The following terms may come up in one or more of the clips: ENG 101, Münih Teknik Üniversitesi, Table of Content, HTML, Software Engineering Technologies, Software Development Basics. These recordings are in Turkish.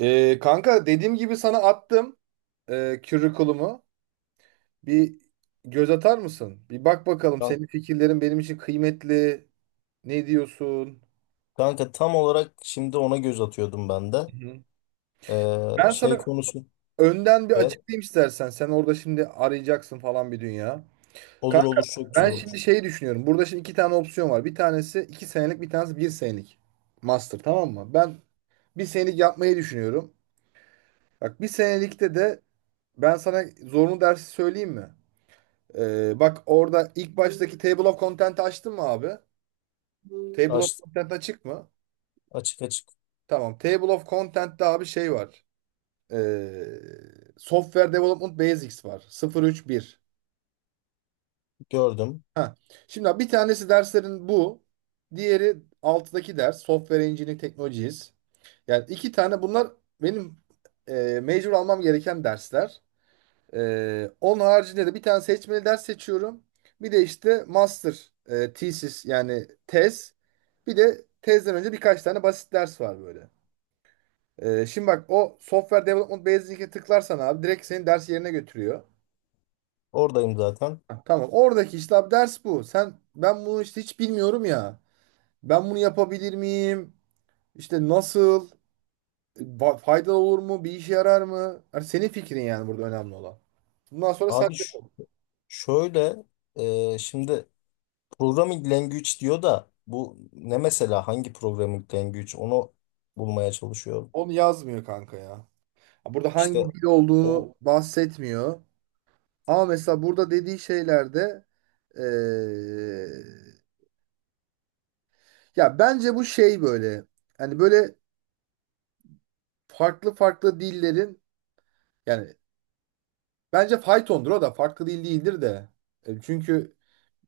Kanka dediğim gibi sana attım curriculum'u. Bir göz atar mısın? Bir bak bakalım, Kan- senin fikirlerin benim için kıymetli. Ne diyorsun? Kanka tam olarak şimdi ona göz atıyordum ben de. Hı hı. Ben Şey sana konusu önden bir evet, açıklayayım istersen. Sen orada şimdi arayacaksın falan bir dünya. olur Kanka, olur, çok ben güzel şimdi olur. şeyi düşünüyorum. Burada şimdi iki tane opsiyon var. Bir tanesi iki senelik, bir tanesi bir senelik. Master, tamam mı? Ben bir senelik yapmayı düşünüyorum. Bak, bir senelikte de ben sana zorunlu dersi söyleyeyim mi? Bak, orada ilk baştaki Table of Content'i açtın mı abi? Table of Aç, Content açık mı? Açık açık Tamam. Table of Content'te abi şey var. Ee, Software Development Basics var. 031. gördüm. Ha. Şimdi abi bir tanesi derslerin bu. Diğeri alttaki ders. Software Engineering Technologies. Yani iki tane bunlar benim major almam gereken dersler. Onun haricinde de bir tane seçmeli ders seçiyorum. Bir de işte master thesis, yani tez. Bir de tezden önce birkaç tane basit ders var böyle. Şimdi bak, o Software Development Basic'e tıklarsan abi direkt senin ders yerine götürüyor. Oradayım zaten. Ha, tamam, oradaki işte abi ders bu. Sen, ben bunu işte hiç bilmiyorum ya. Ben bunu yapabilir miyim? İşte nasıl? Faydalı olur mu? Bir işe yarar mı? Yani senin fikrin, yani burada önemli olan. Bundan sonra sen Abi de ş- şöyle e, şimdi programming language diyor da bu ne mesela, hangi programming language onu bulmaya çalışıyorum. onu yazmıyor kanka ya. Burada İşte hangi dil o olduğunu bahsetmiyor. Ama mesela burada dediği şeylerde eee, ya bence bu şey böyle, hani böyle farklı farklı dillerin, yani bence faytondur, o da farklı dil değildir de. Çünkü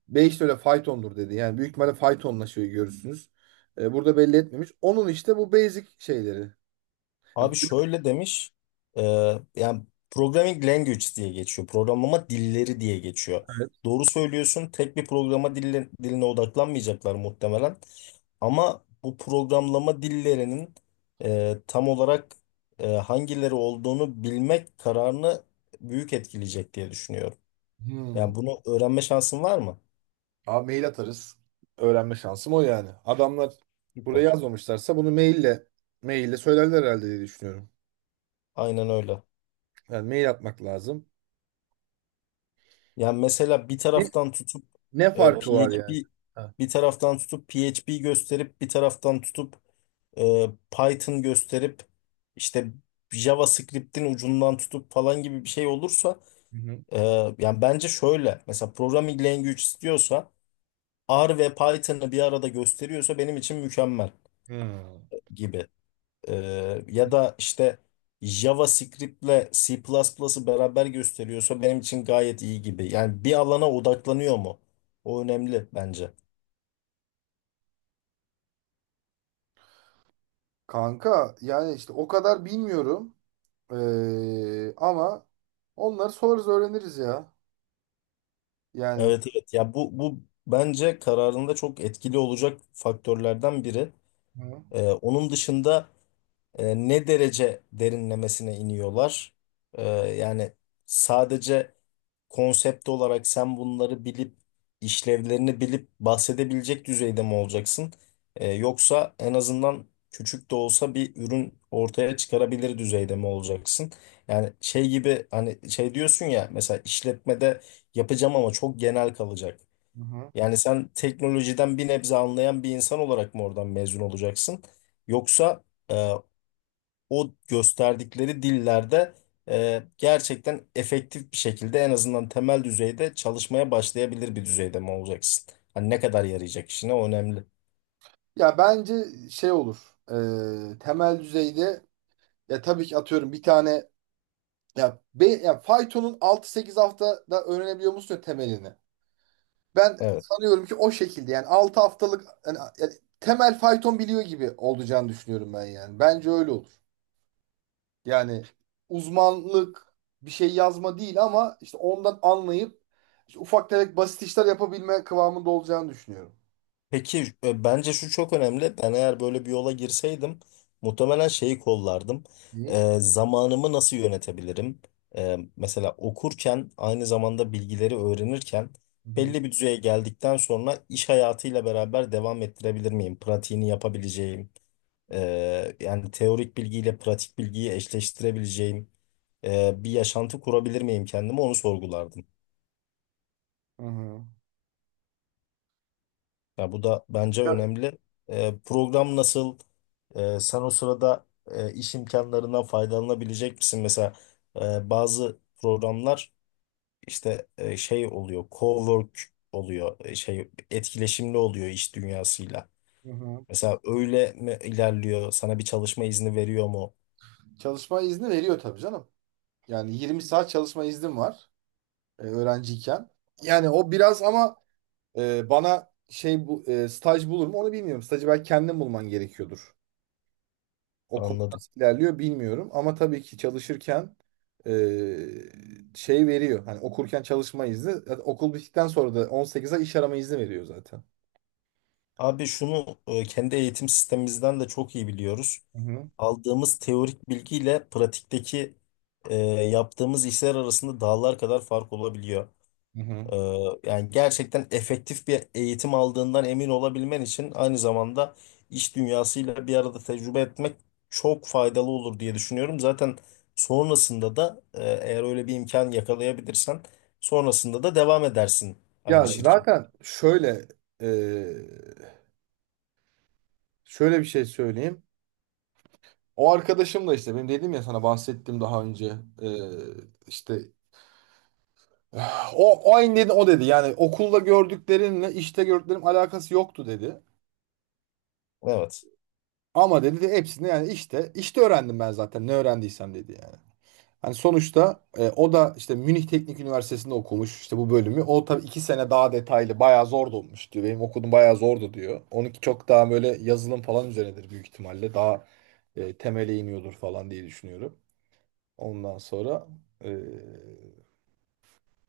Beyiş de öyle faytondur dedi. Yani büyük ihtimalle faytonla şey görürsünüz. E, burada belli etmemiş. Onun işte bu basic şeyleri. Yani- Abi şöyle demiş, e, yani programming language diye geçiyor, programlama dilleri diye geçiyor. Evet. Doğru söylüyorsun, tek bir diline odaklanmayacaklar muhtemelen. Ama bu programlama dillerinin tam olarak hangileri olduğunu bilmek kararını büyük etkileyecek diye düşünüyorum. Hmm. Yani bunu öğrenme şansın var mı? Abi, mail atarız. Öğrenme şansım o yani. Adamlar buraya Süper. yazmamışlarsa bunu maille maille söylerler herhalde diye düşünüyorum. Aynen öyle. Yani mail atmak lazım. Yani mesela bir Ne taraftan tutup ne farkı e, var PHP yani? Ha. bir taraftan tutup PHP gösterip, bir taraftan tutup Python gösterip, işte JavaScript'in ucundan tutup falan gibi bir şey olursa, Hı hı. e, yani bence şöyle, mesela programming language istiyorsa R ve Python'ı bir arada gösteriyorsa benim için mükemmel Hmm. gibi. Ya da işte JavaScript'le C++'ı beraber gösteriyorsa benim için gayet iyi gibi. Yani bir alana odaklanıyor mu? O önemli bence. Kanka, yani işte o kadar bilmiyorum. Ama onları sorarız, öğreniriz ya. Yani. Evet evet. Ya bu bence kararında çok etkili olacak faktörlerden biri. Hı hı. Onun dışında, ne derece derinlemesine iniyorlar? Yani sadece konsept olarak sen bunları bilip işlevlerini bilip bahsedebilecek düzeyde mi olacaksın? Yoksa en azından küçük de olsa bir ürün ortaya çıkarabilir düzeyde mi olacaksın? Yani şey gibi, hani şey diyorsun ya, mesela işletmede yapacağım ama çok genel kalacak. Hı hı. Yani sen teknolojiden bir nebze anlayan bir insan olarak mı oradan mezun olacaksın? Yoksa e, o gösterdikleri dillerde gerçekten efektif bir şekilde en azından temel düzeyde çalışmaya başlayabilir bir düzeyde mi olacaksın? Hani ne kadar yarayacak işine, o önemli. Ya bence şey olur. Temel düzeyde. Ya tabii ki atıyorum, bir tane, ya, be, ya faytonun altı sekiz haftada öğrenebiliyor musun ya temelini? Ben Evet. sanıyorum ki o şekilde, yani 6 haftalık, yani, temel fayton biliyor gibi olacağını düşünüyorum ben yani. Bence öyle olur. Yani uzmanlık bir şey yazma değil, ama işte ondan anlayıp işte ufak tefek basit işler yapabilme kıvamında olacağını düşünüyorum. Peki, bence şu çok önemli. Ben eğer böyle bir yola girseydim muhtemelen şeyi kollardım. İyi. Zamanımı nasıl yönetebilirim? Mesela okurken aynı zamanda bilgileri öğrenirken Hı hı. belli bir düzeye geldikten sonra iş hayatıyla beraber devam ettirebilir miyim? Pratiğini yapabileceğim. Yani teorik bilgiyle pratik bilgiyi eşleştirebileceğim bir yaşantı kurabilir miyim kendime, onu sorgulardım. Hı hı. Ya bu da bence Ya- önemli. Program nasıl? Sen o sırada iş imkanlarından faydalanabilecek misin? Mesela bazı programlar işte şey oluyor, cowork oluyor, şey, etkileşimli oluyor iş dünyasıyla. Hı hı. Mesela öyle mi ilerliyor? Sana bir çalışma izni veriyor mu? Çalışma izni veriyor tabii canım. Yani 20 saat çalışma iznim var. Öğrenciyken. Yani o biraz, ama bana şey, bu staj bulur mu onu bilmiyorum. Stajı belki kendin bulman gerekiyordur. O konu Anladım. nasıl ilerliyor bilmiyorum, ama tabii ki çalışırken e, şey veriyor. Hani okurken çalışma izni, zaten okul bittikten sonra da 18 ay iş arama izni veriyor zaten. Abi şunu, kendi eğitim sistemimizden de çok iyi biliyoruz. Hı hı. Aldığımız teorik bilgiyle pratikteki e, yaptığımız işler arasında dağlar kadar fark olabiliyor. Hı hı. E, Yani gerçekten efektif bir eğitim aldığından emin olabilmen için aynı zamanda iş dünyasıyla bir arada tecrübe etmek çok faydalı olur diye düşünüyorum. Zaten sonrasında da, eğer öyle bir imkan yakalayabilirsen, sonrasında da devam edersin Ya aynı aynen, şirket. zaten şöyle, e, şöyle bir şey söyleyeyim. O arkadaşım da işte benim, dedim ya sana bahsettim daha önce, e, işte o aynı dedi, o dedi. Yani okulda gördüklerinle işte gördüklerim alakası yoktu dedi. Evet. Ama dedi, de hepsini yani, işte işte öğrendim ben zaten ne öğrendiysem dedi yani. Hani sonuçta o da işte Münih Teknik Üniversitesi'nde okumuş işte bu bölümü. O tabii iki sene daha detaylı, bayağı zor da olmuş diyor. Benim okudum bayağı zordu diyor. Onunki çok daha böyle yazılım falan üzerinedir büyük ihtimalle. Daha temele iniyordur falan diye düşünüyorum. Ondan sonra e,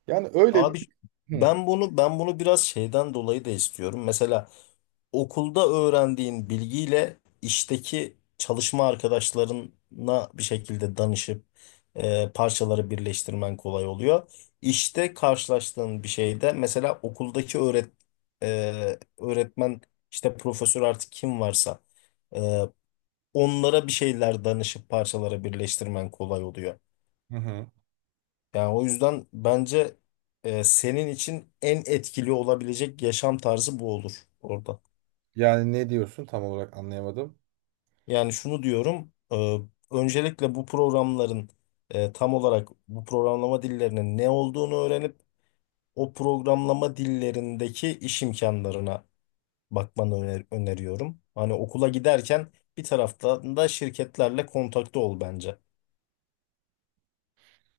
yani öyle bir... Abi Hı. ben bunu biraz şeyden dolayı da istiyorum. Mesela okulda öğrendiğin bilgiyle işteki çalışma arkadaşlarına bir şekilde danışıp parçaları birleştirmen kolay oluyor. İşte karşılaştığın bir şeyde mesela okuldaki öğretmen, işte profesör, artık kim varsa e, onlara bir şeyler danışıp parçalara birleştirmen kolay oluyor. Hı hı. Yani o yüzden bence senin için en etkili olabilecek yaşam tarzı bu olur orada. Yani ne diyorsun tam olarak anlayamadım. Yani şunu diyorum, öncelikle bu programların, tam olarak bu programlama dillerinin ne olduğunu öğrenip o programlama dillerindeki iş imkanlarına bakmanı öneriyorum. Hani okula giderken bir taraftan da şirketlerle kontakta ol bence.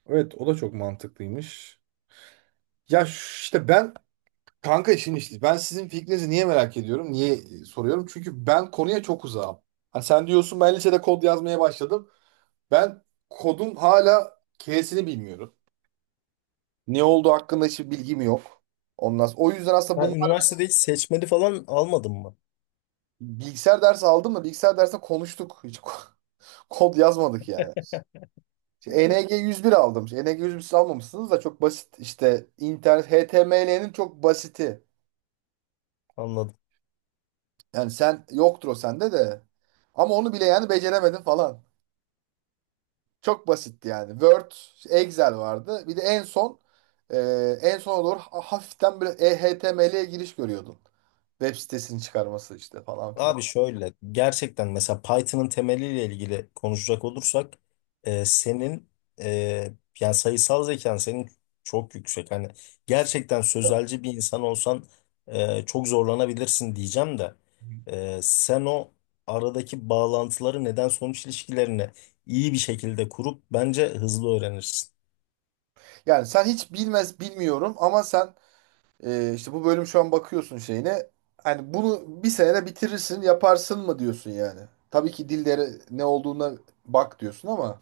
Evet, o da çok mantıklıymış. Ya ş- işte ben, kanka işin işte, ben sizin fikrinizi niye merak ediyorum? Niye soruyorum? Çünkü ben konuya çok uzağım. Hani sen diyorsun ben lisede kod yazmaya başladım. Ben kodun hala K'sini bilmiyorum. Ne olduğu hakkında hiçbir bilgim yok. O yüzden aslında Ben bunlar üniversitede hiç seçmeli falan almadım mı? bilgisayar dersi aldım da bilgisayar dersinde konuştuk. Kod yazmadık yani. İşte ENG 101 aldım. İşte ENG 101 siz almamışsınız da çok basit. İşte internet, HTML'nin çok basiti. Anladım. Yani sen, yoktur o sende de. Ama onu bile yani beceremedim falan. Çok basitti yani. Word, Excel vardı. Bir de en son e, en sona doğru hafiften böyle HTML'ye giriş görüyordun. Web sitesini çıkarması işte falan filan. Abi şöyle, gerçekten mesela Python'ın temeliyle ilgili konuşacak olursak senin e, yani sayısal zekan senin çok yüksek. Hani gerçekten sözelci bir insan olsan çok zorlanabilirsin diyeceğim de sen o aradaki bağlantıları, neden sonuç ilişkilerini iyi bir şekilde kurup bence hızlı öğrenirsin. Yani sen hiç bilmez, bilmiyorum, ama sen işte bu bölüm, şu an bakıyorsun şeyine. Hani bunu bir senede bitirirsin, yaparsın mı diyorsun yani? Tabii ki dillere ne olduğuna bak diyorsun, ama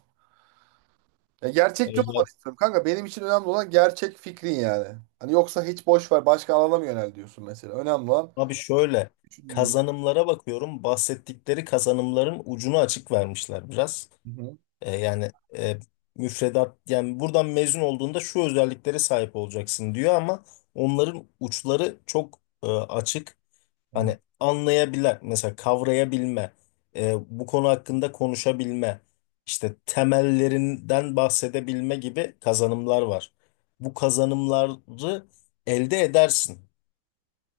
ya E, gerçekçi olmanı ya- istiyorum kanka. Benim için önemli olan gerçek fikrin yani. Hani yoksa hiç boş ver, başka alana mı yönel diyorsun mesela? Önemli olan Abi şöyle, düşündüğün. kazanımlara bakıyorum, bahsettikleri kazanımların ucunu açık vermişler biraz. Hı hı, Yani e, müfredat, yani buradan mezun olduğunda şu özelliklere sahip olacaksın diyor ama onların uçları çok açık. hı hı, Hani anlayabilen mesela, kavrayabilme, bu konu hakkında konuşabilme, işte temellerinden bahsedebilme gibi kazanımlar var. Bu kazanımları elde edersin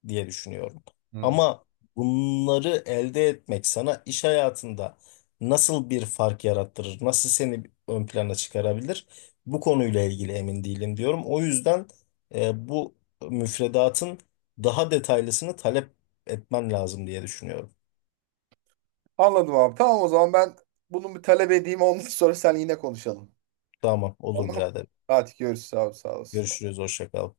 diye düşünüyorum. hı. Ama bunları elde etmek sana iş hayatında nasıl bir fark yarattırır, nasıl seni ön plana çıkarabilir? Bu konuyla ilgili emin değilim diyorum. O yüzden bu müfredatın daha detaylısını talep etmen lazım diye düşünüyorum. Anladım abi. Tamam, o zaman ben bunu bir talep edeyim. Ondan sonra sen, yine konuşalım. Tamam, olur Tamam. birader. Hadi görüşürüz abi, sağ olasın. Görüşürüz, hoşça kal.